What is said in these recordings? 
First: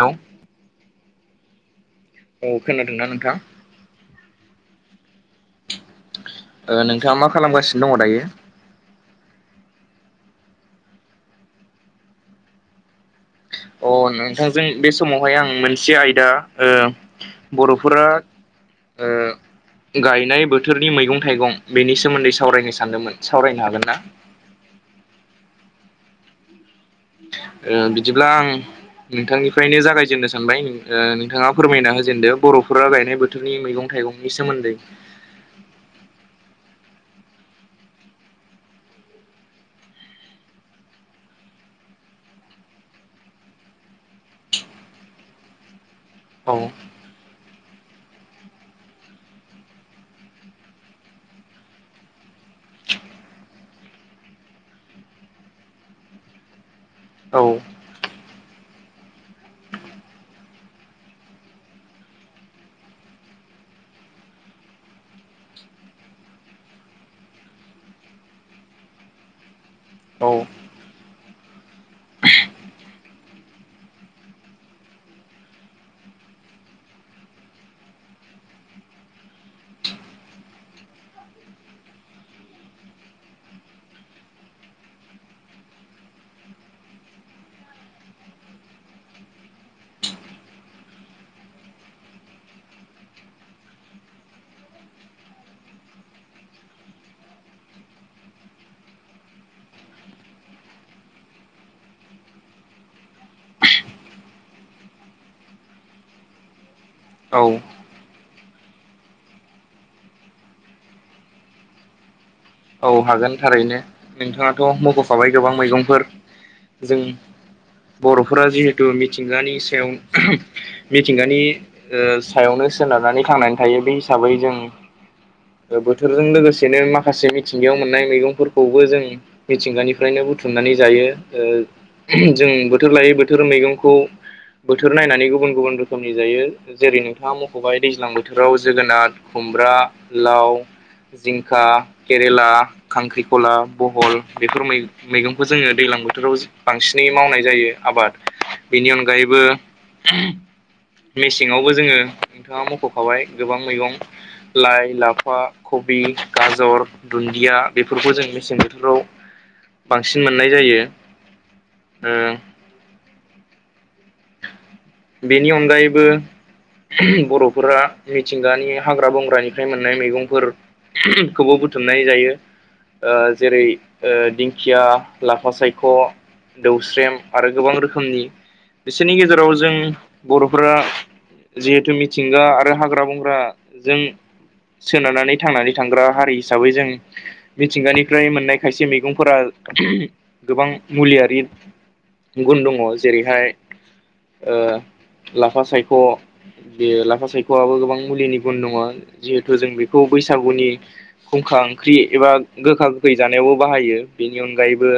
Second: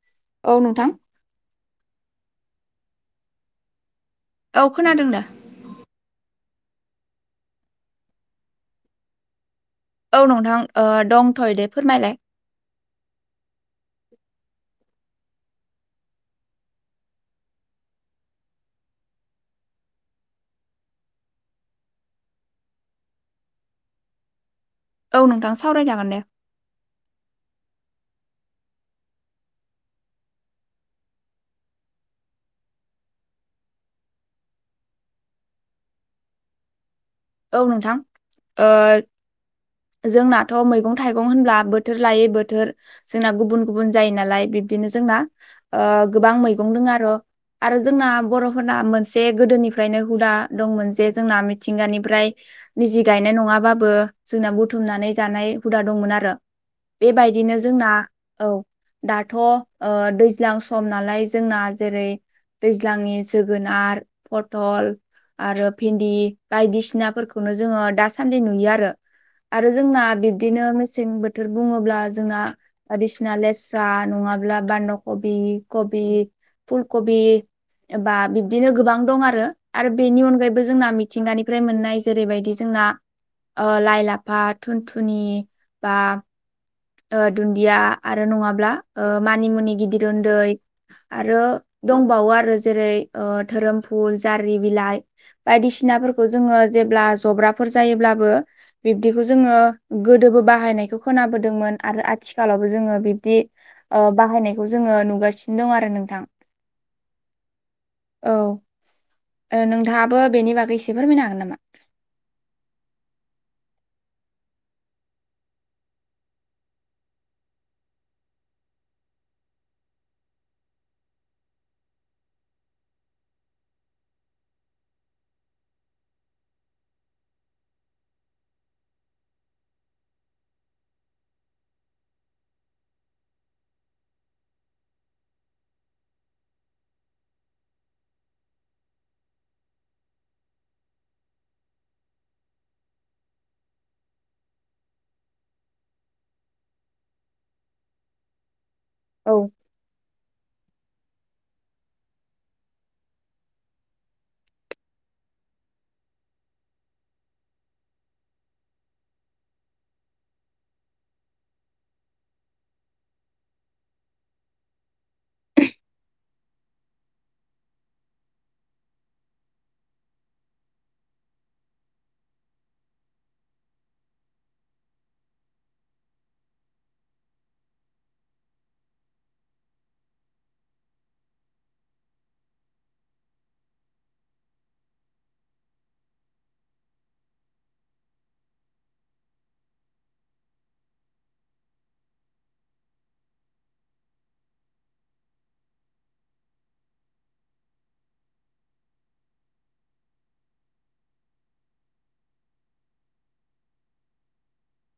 Hello औ नोंथां औ खोनादोंना नोंथां औ खोनादों दा ओ नोंथाङा मा खालामगासिनो दङ दायो औ नोंथां दंथयो दे फोरमायलाय अ नोंथांजों बे समावहाय आं मोनसे आयदा बर'फोरा ओ गायनाय बोथोरनि मैगं थाइगं बेनि सोमोन्दै सावरायनो सानदोंमोन सावरायनो हागोन ना औ नोंथां सावरायजागोन दे ओ बिदिब्ला आं नोंथांनिफ्रायनो जागायजेननो सानबाय नोंथाङा फोरमायना होजेनदो बर'फोरा गायनाय बो थोरनि मैगं थाइगंनि सोमोन्दै औ नोंथां ओ जोंनाथ' मैगं थाइगं होनब्ला बोथोर लायै बोथोर जोंना गुबुन गुबुन जायो नालाय बिब्दिनो जोंना गोबां औ मैगं दङ आरो' आरो जोंना बर'फोरना मोनसे गोदोनिफ्रायनो हुदा दंमोन जे जोंना मिथिंगानि ओमफ्राय निजे गायनाय नङाबाबो जोंना बुथुमनानै जानाय हुदा दंमोन आरो औ बेबायदिनो जोंना औ दाथ' दैज्लां सम नालाय जोंना जेरै दैज्लांनि जोगोनार फथल आरो भिन्दि बायदिसि सिनाफोरखौनो जोङो दासान्दि नुयो आरो आरो जोंना औ बिब्दिनो मेसें बो थोर बुङोब्ला जोंना बायदिसिना लेस्रा नङाब्ला बान्द कबि कबि फुलकबि एबा बिबदिनो गोबां दं आरो आरो बेनि अनगायैबो जोंना मिथिंगानिफ्राय मोननाय जेरैबायदि जोंना लाइ लाफा थुनथुनि बा दुन्दिया आरो नङाब्ला मानिमुनि गिदिर उन्दै आरो दंबावो आरो जेरै धोरोम फुल जारि बिलाइ बायदिसिनाफोरखौ जोङो जेब्ला जब्राफोर जायोब्लाबो बिब्दिखौ जोङो गोदोबो बाहायनायखौ खोनाबो दोंमोन आरो आथिखालावबो जोङो बिबदि बाहायनायखौ जोङो नुगासिनो दं आरो नोंथां औ औ नोंथाङाबो बेनि बागै एसे फोरमायनो हागोन नामा औ हागोन थारैनो नोंथाङाथ' मख'खाबाय गोबां मैगंफोर जों बर'फोरा जिहेथु मिथिंगानि सायाव मिथिंगानि सायावनो सोनारनानै थांनानै थायो बे हिसाबै जों बोथोरजों लोगोसेनो माखासे मिथिंगायाव मोननाय मैगंफोरखौबो जों मिथिंगानिफ्रायनो बुथुमनानै जायो जों बोथोर लायै बोथोर मैगंखौ बोथोर नायनानै गुबुन गुबुन रोखोमनि जायो जेरै नोंथाङा मख'बाय दैज्लां बोथोराव जोगोनार खुमब्रा लाव जिंखा केरेला खांख्रिख'ला बहल बेफोर मै मैगंखौ जोङो दैलां बोथोराव बांसिनै मावनाय जायो आबाद बेनि अनगायै औ अनगायैबो मेसेङावबो जोङो नोंथाङा मख'खाबाय गोबां मैगं लाइ लाफा खबि गाजर दुन्दिया बेफोरखौ जों मेसें बोथोराव बांसिन मोननाय जायो। उम। बेनि अनगायैबो बर'फोरा मिथिंगानि हाग्रा बंग्रानिफ्राय मोननाय मैगंफोर खौबो बुथुमनानै जायो। ओ जेरै दिंखिया लाफा सायख' दौस्रेम आरो गोबां रोखोमनि बिसोरनि गेजेराव जों बर'फोरा जिहेथु मिथिंगा आरो हाग्रा बंग्राजों सोनारनानै थांनानै थांग्रा हारि हिसाबै जों मिथिंगानिफ्राय मोननाय खायसे मैगंफोरा गोबां मुलियारि गुन दङ जेरैहाय ओ लाफा सायख' बे लाफा सायख'आबो गोबां मुलिनि गुन दङ जिहेथु जों बेखौ बैसागुनि खुंखा ओंख्रि एबा गोखा गोखै जानायावबो बाहायो बेनि अनगायैबो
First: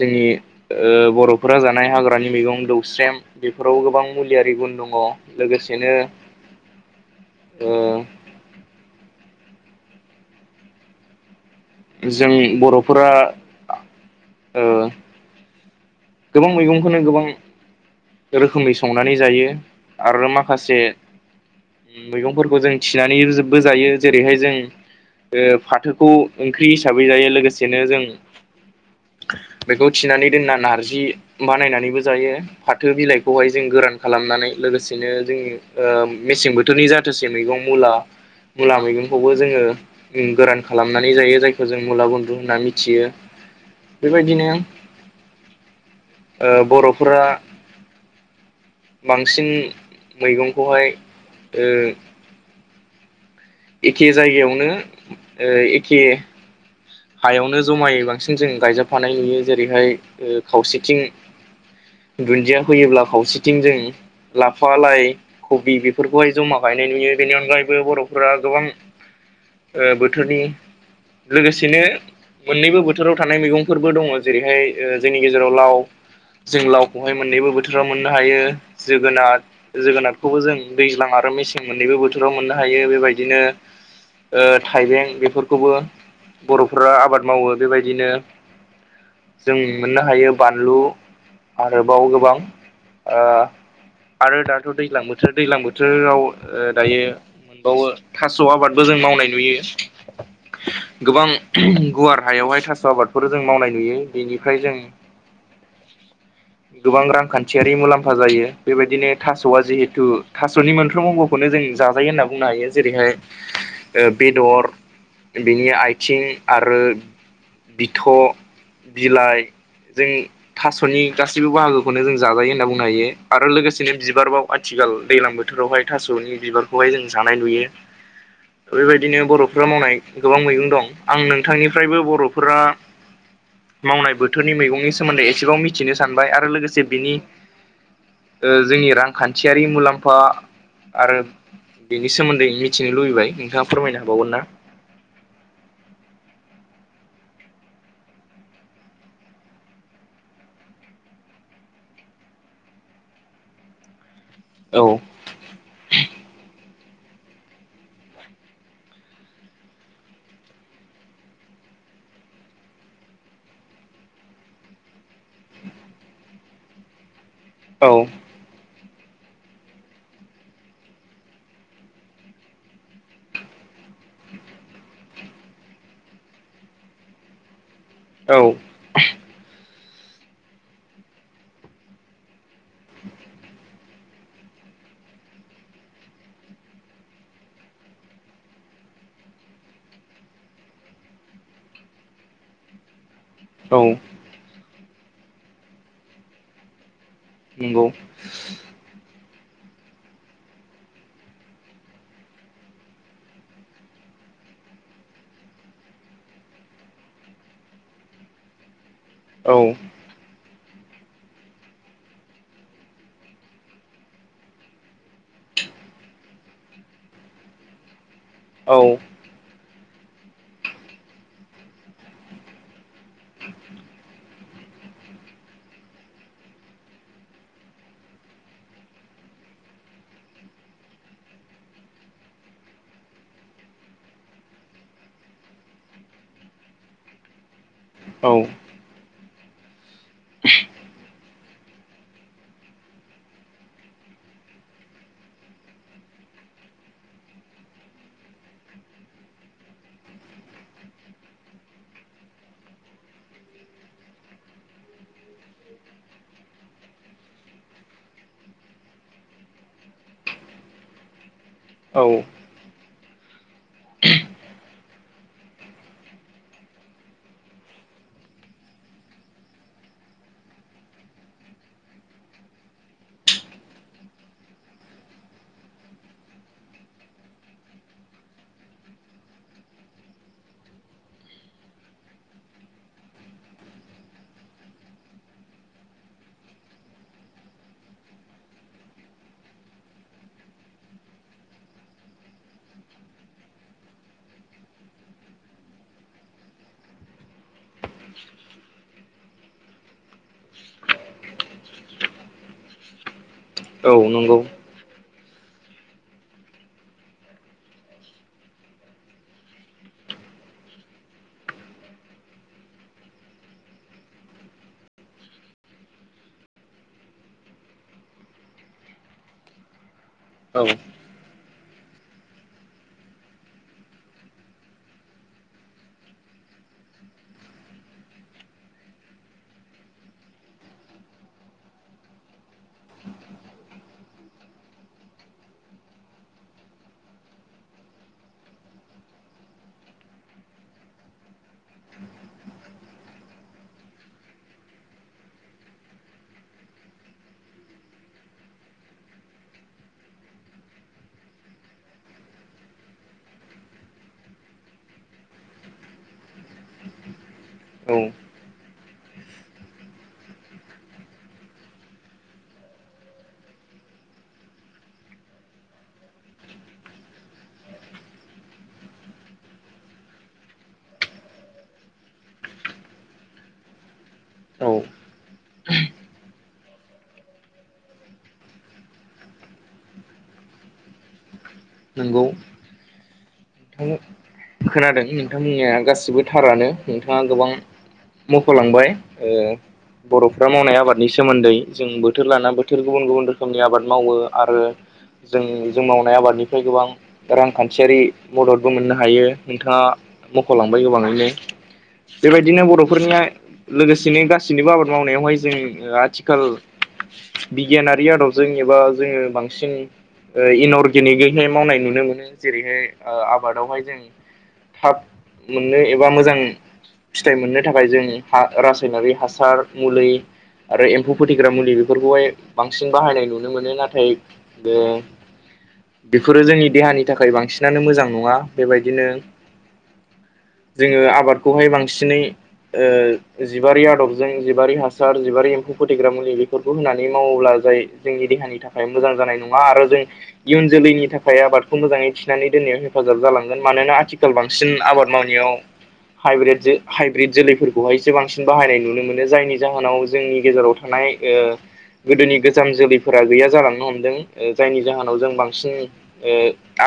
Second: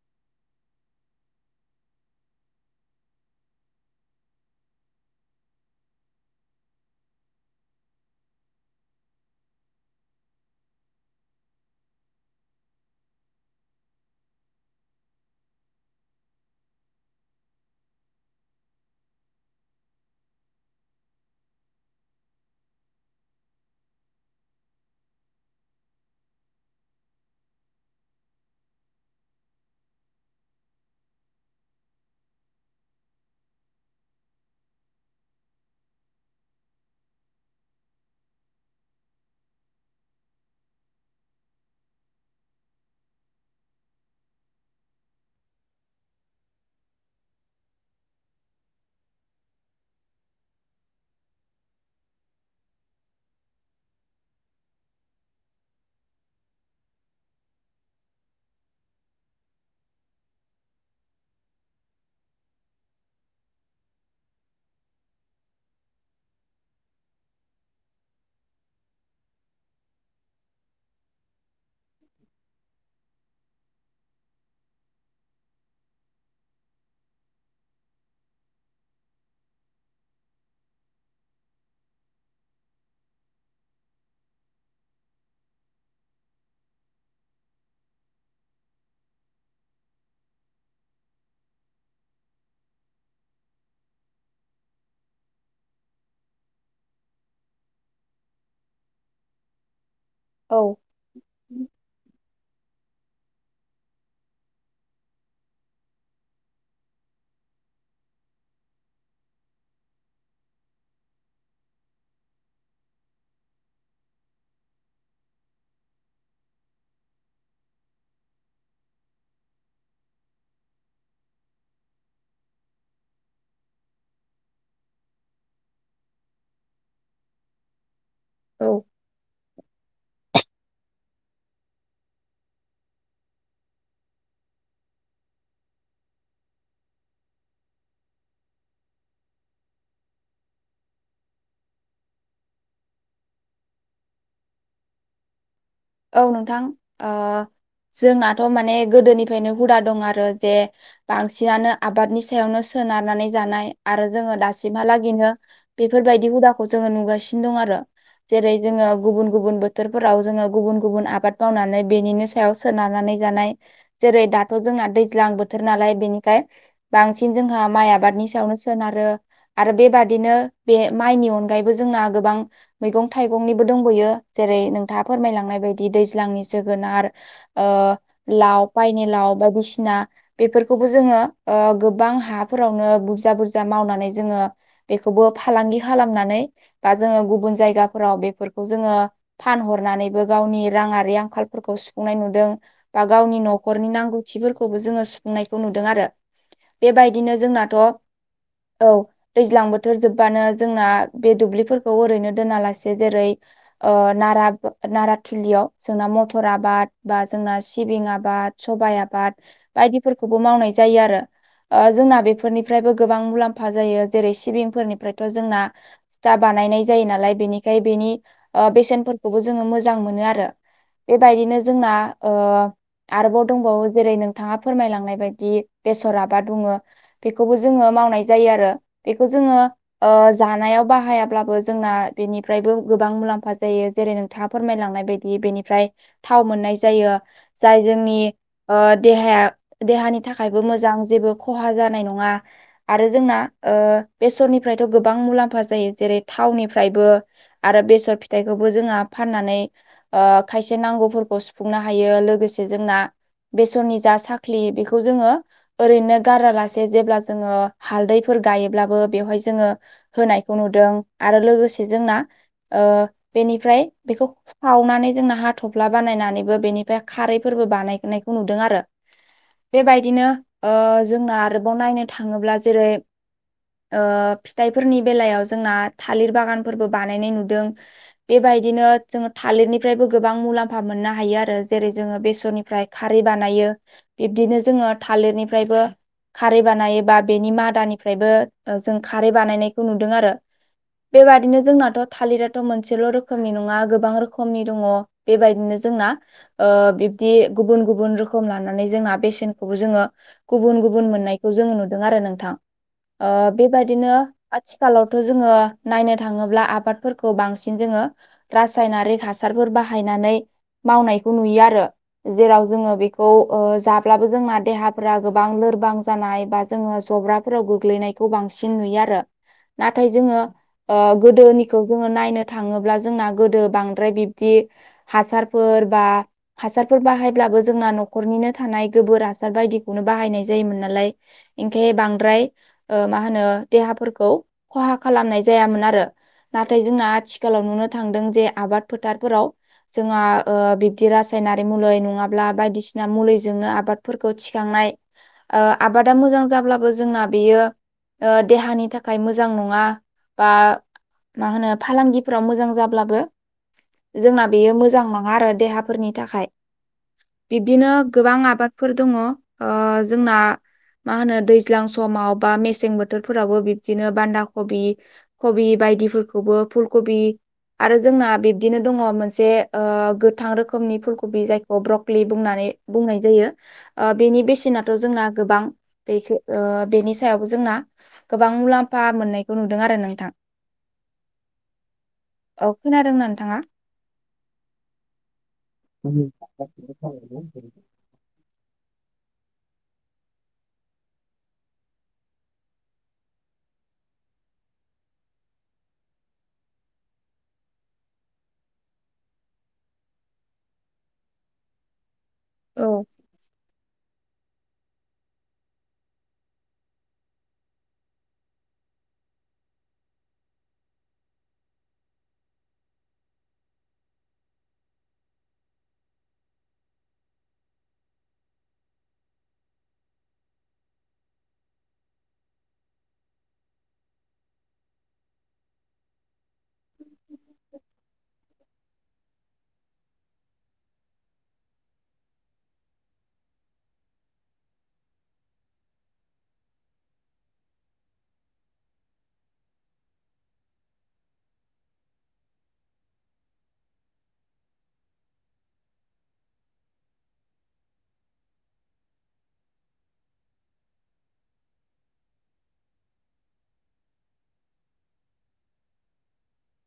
जोंनि बर'फोरा जानाय हाग्रानि मैगं दौस्रेम बेफोराव गोबां मुलियारि गुन दङ लोगोसेनो ओ जों बर'फोरा ओ गोबां मैगंखौनो गोबां रोखोमै संनानै जायो आरो माखासे मैगंफोरखौ जों थिनानैबो जायो जेरैहाय जों फाथोखौ ओंख्रि हिसाबै जायो लोगोसेनो जों बेखौ थिनानै दोनना नारजि बानायनानैबो जायो। फाथो बिलाइखौहाय जों गोरान खालामनानै लोगोसेनो जोंनि मेसें बोथोरनि जाथोसेै मैगं मुला मुला मैगंखौबो जोङो गोरान खालामनानै जायो जायखौ जों मुला बन्दु होनना मिथियो बेबायदिनो ओ बर'फोरा बांसिन मैगंखौहाय ओ एखे जायगायावनो एखे हायावनो जमायै बांसिन जों गायजाबफानाय नुयो जेरैहाय खावसेथिं दुन्दिया फैयोब्ला खावसेथिं जों लाफा लाइ खबि बेफोरखौहाय जमा गायनाय नुयो बेनि अनगायैबो बर' फोरा गोबां बोथोरनि लोगोसेनो मोननैबो बोथोराव थानाय मैगंफोरबो दङ जेरैहाय जोंनि गेजेराव लाव जों लावखौहाय मोननैबो बोथोराव मोननो हायो जोगोनार जोगोनारखौबो जों दैज्लां आरो मेसें मोननैबो बोथोराव मोननो हायो बेबायदिनो थाइबें बेफोरखौबो बर'फोरा आबाद मावो बेबायदिनो जों मोननो हायो बानलु आरोबाव गोबां ओ आरो दाथ' दैज्लां बोथोर दैज्लां बोथोराव दायो बेावो थास' आबादबो जों मावनाय नुयो। औ। गोबां गुवार हायावहाय थास' आबादफोर जों मावनाय नुयो बेनिफ्राय जों गोबां रांखान्थियारि मुलाम्फा जायो बेबायदिनो थास'आ जिहेथु थास'नि मोनफ्रोमावबो बेखौनो जों जाजायो होन्ना बुंनो हायो जेरैहाय बेदर बिनि आइथिं आरो बिथ' बिलाइ जों थास'नि गासैबो बाहागोखौनो जों जाजायो होनना बुंनो हायो आरो लोगोसेनो बिबार बाव आथिखाल दैलां बोथोरावहाय थास'नि बिबारखौहाय जों जानाय नुयो औ बेबायद दिनो बर'फोरा मावनाय गोबां मैगं दं आं नोंथांनिफ्रायबो बर'फोरा मावनाय बोथोरनि मैगंनि सोमोन्दै एसेबाव मिथिनो सानबाय आरो लोगोसे बिनि ओ जोंनि रांखान्थियारि मुलाम्फा आरो बिनि सोमोन्दै मिथिनो लुबैबाय नोंथाङा फोरमायनो हाबावगोन ना औ नोंथां आ जोंनाथ' माने गोदोनिफायनो हुदा दं आरो जे बांसिनानो आबादनि सायावनो सोनारनानै जानाय आरो जोङो औ दासिमहालागेनो बेफोरबायदि हुदाखौ जोङो नुगासिनो दं आरो जेरै जोङो गुबुन गुबुन बोथोरफोराव जोङो गुबुन गुबुन आबाद मावनानै बेनिनि सायाव सोनारनानै जानाय जेरै दाथ' जोंना दैज्लां बोथोर नालाय बेनिखाय बांसिन जोंहा औ माइ आबादनि सा [unintelligible] सोनारो आरो बेबादिनो बे माइनि अनगायैबो जोंना गोबां मैगं थाइगंनिबो दंबोयो जेरै नोंथाङा फोरमायलांनाय बाय दि दैज्लांनि जोगोनार ओ औ लाव पायनि लाव बायदिसिना बेफोरखौबो जोङो ओ गोबां हाफोरावनो बुरजा बुरजा मावनानै जोङो बेखौबो फालांगि खालामनानै बा जोङो गुबुन जायगाफोराव बेफोरखौ जोङो फानहरनानैबो गावनि राङारि आंखालफोरखौ सुफुंनाय नुदों बा गावनि औ न'खरनि नांगौ थिफोरखौबो जोङो सुफुंनायखौ नुदों आरो बेबायदिनो जोंनाथ' नंगौ औ दैज्लां बोथोर जोब्बानो जोंना बे दुब्लिफोरखौ ओरैनो दोनालासे जेरै ओ नारा नाराथिलियाव जोंना मथर आबाद बा जोंना सिबिं आबाद सबाइ आबाद औ बायदि फोरखौबो मावनाय जायो आरो ओ जोंना बेफोरनिफ्रायबो गोबां मुलाम्फा जायो जेरै सिबिंफोरनिफ्रायथ' जोंना सिथा बानायनाय जायो नालाय बेनिखाय बेनि आ औ बेसेनफोरखौबो जोङो मोजां मोनो आरो बेबायदिनो जोंना आरोबाव दंबावो जेरै नों बिथाङा फोरमायलांनाय बायदि बेसर आाबा बुङो बेखौबो जोङो मावनाय जायो आरो बेखौ जोङो ओ जानायाव बाहायाब्लाबो जोंना बिनिफ्रायबो गोबां मुलाम्फा जायो जेरै नोंथाङा फोरमायलांनाय बाय बि बिनिफ्राय थाव मोननाय जायो जाय जोंनि औ ओ देहाया देहानि थाखायबो मोजां जेबो खहा जानाय नङा आरो जोंना ओ बेसरनिफ्रायथ' गोबां मुलाम्फा जायो जेरै थावनिफ्रायबो आरो बेसर फिथाइखोबो जोंहा फाननानै ओ खायसे नांगौफोरखौ सुफुंनो हायो लोगोसे जोंना बेसरनि जा साख्लि बेखौ जोङो ओरैनो गारालासे जेब्ला जोङो हालदैफोर गायोब्लाबो बेवहाय जोङो होनायखौ नुदों आरो लोगोसे जोंना औ ओ बेनिफ्राय बेखौ सावनानै जोंना हाथफ्ला बानायनानैबो बेनिफ्राय खारैफोरबो बानायनायखौ नुदों आरो बेबायदिनो ओ जोंना आरोबाव नायनो थाङोब्ला जेरै ओ फिथाइफोरनि बेलायाव जोंना थालिर बागानफोरबो बानायनाय नुदों बेबायदिनो जोङो थालिरनिफ्रायबो गोबां मुलाम्फा मोननो हायो आरो जेरै जोङो बेसरनिफ्राय खारै बानायो बिब्दिनो जोङो थालिरनिफ्रायबो खारै बानायो बा बेनि मादानिफ्रायबो ओ जों खारै बानायनायखौ नुदों आरो। बेबादिनो जोंनाथ' थालिराथ' मोनसेल' रोखोमनि नङा गोबां रोखोम खमनि दङ बेबायदिनो जोंना ओ बिब्दि गुबुन गुबुन रोखोम लानानै जोंना बेसेनखौबो जोङो गुबुन गुबुन मोननायखौ जोङो नुदों आरो नोंथां। ओ औ बेबायदिनो नंगौ थिखालावथ' जोङो नायनो थाङोब्ला आबादफोरखौ बांसिन जोङो रासायनारिक हासारफोर बाहायनानै मावनायखौ नुयो आरो। जेराव जोङो बेखौ जाब्लाबो जोंना देहाफोरा गोबां लोरबां जानाय बा जोङो जब्रा फोराव गोग्लैनायखौ बांसिन नुयो आरो। नाथाय जोङो औ गोदोनिखौ जोङो नायनो थाङोब्ला जोंना गोदो बांद्राय बिब्दि हासारफोर बा हासारफोर बाहायब्लाबो जोंना न'खरनिनो थानाय गोबोर हासार बायदिखौनो बाहायनाय जायोमोन नालाय ओंखाय बांद्राय मा होनो देहाफोरखौ खहा खालामनाय जायामोन आरो। नाथाय जोंना आथिखालाव नुनो थांदों जे आबाद फोथारफोराव जोंहा बिब्दि रासायनारि मुलै नङाब्ला बायदिसिना मुलैजोंनो आबादफोरखौ थिखांनाय ओ आबादा मोजां जाब्लाबो जोंना बेयो देहानि थाखाय मोजां नङा बा मा होनो फालांगिफोराव मोजां जाब्लाबो जोंना बेयो मोजां नङा आरो देहाफोरनि थाखाय। बिब्दिनो औ गोबां आबादफोर दङ, जोंना मा होनो दैज्लां समाव बा मेसें बोथोरफोरावबो बिब्दिनो बान्दा कबि कबि बायदिफोरखौबो फुल कबि आरो जोंना बे बिदिनो दङ मोनसे गोथां रोखोमनि फुलकबि जायखौ ब्रकलि बुंनानै बुंनाय जायो। ओ बेनि औ बेसेनाथ' जोंना गोबां बेखौ बेनि सायावबो जोंना गोबां मुलाम्फा मोननायखौ नुदों आरो नोंथां। [unintelligible] नंगौ औ खोनादों ना? खोनादों नोंथां बुंनाया गासिबो थारानो नोंथाङा गोबां मख'लांबाय बर'फ्रा मावनाय आबादनि सोमोन्दै जों बोथोर लाना बोथोर गुबुन गुबुन रोखोमनि आबाद मावो आरो जों जों मावनाय आबादनि गोबां रांखान्थियारि मददबो मोननो हायो, नोंथाङा मख'लांबाय गोबाङैनो, बेबायदिनो औ बर'फोरनिया लोगोसेनो गासैनिबो आबाद मावनायावहाय जों आथिखाल बिगियानारि आदबजों एबा जोङो बांसिन इन अर्गेनिक मावनाय नुनो मोनो, जेरैहाय आबादावहाय जों थाब मोननो एबा मोजां फिथाइ मोननो थाखाय जों हा रासायनारि हासार मुलै आरो एम्फौ फोथैग्रा मुलि बेफोरखौहाय बांसिन बाहायनाय नुनो मोनो। नाथाय बेफोरो जोंनि देहानि थाखाय बांसिनानो मोजां नङा। बेबायदिनो जोङो आबादखौहाय बांसिनै जिबारि आदबजों जिबारि हासार जिबारि एम्फौ फोथैग्रा मुलि बेफोरखौ होनानै मावोब्ला जाय जोंनि देहानि थाखाय मोजां जानाय नङा आरो जों इयुन जोलैनि थाखाय आबादखौ मोजाङै थिनानै दोननायाव हेफाजाब जालांगोन मानोना आथिखाल बांसिन आबाद मावनायाव हाइब्रेद हाइब्रिद जोलैफोरखौहायसो बांसिन बाहायनाय नुनो मोनो जायनि जाहोनाव जोंनि गेजेराव थानाय गोदोनि गोजाम जोलैफोरा गैया जालांनो हमदों जायनि जाहोनाव जों बां सिन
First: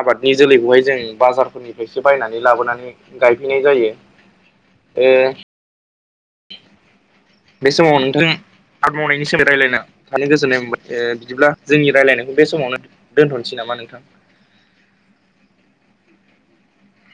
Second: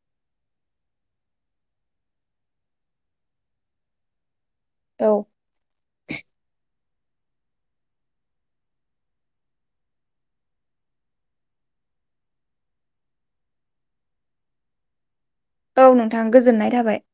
आबादनि जोलैखौहाय जों बाजारफोरनिफ्रायसो बायनानै लाबोनानै गायफैनाय जायो औ बे समाव नोंथां आबाद मावनायनि सोमोन्दै रायलायना थानो गोजोननाय मोनबाय बिदिब्ला जोंनि रायलायनायखौ बे समावनो दोनथ'नोसै नामा नोंथां? औ नोंथां गोजोननाय थाबाय।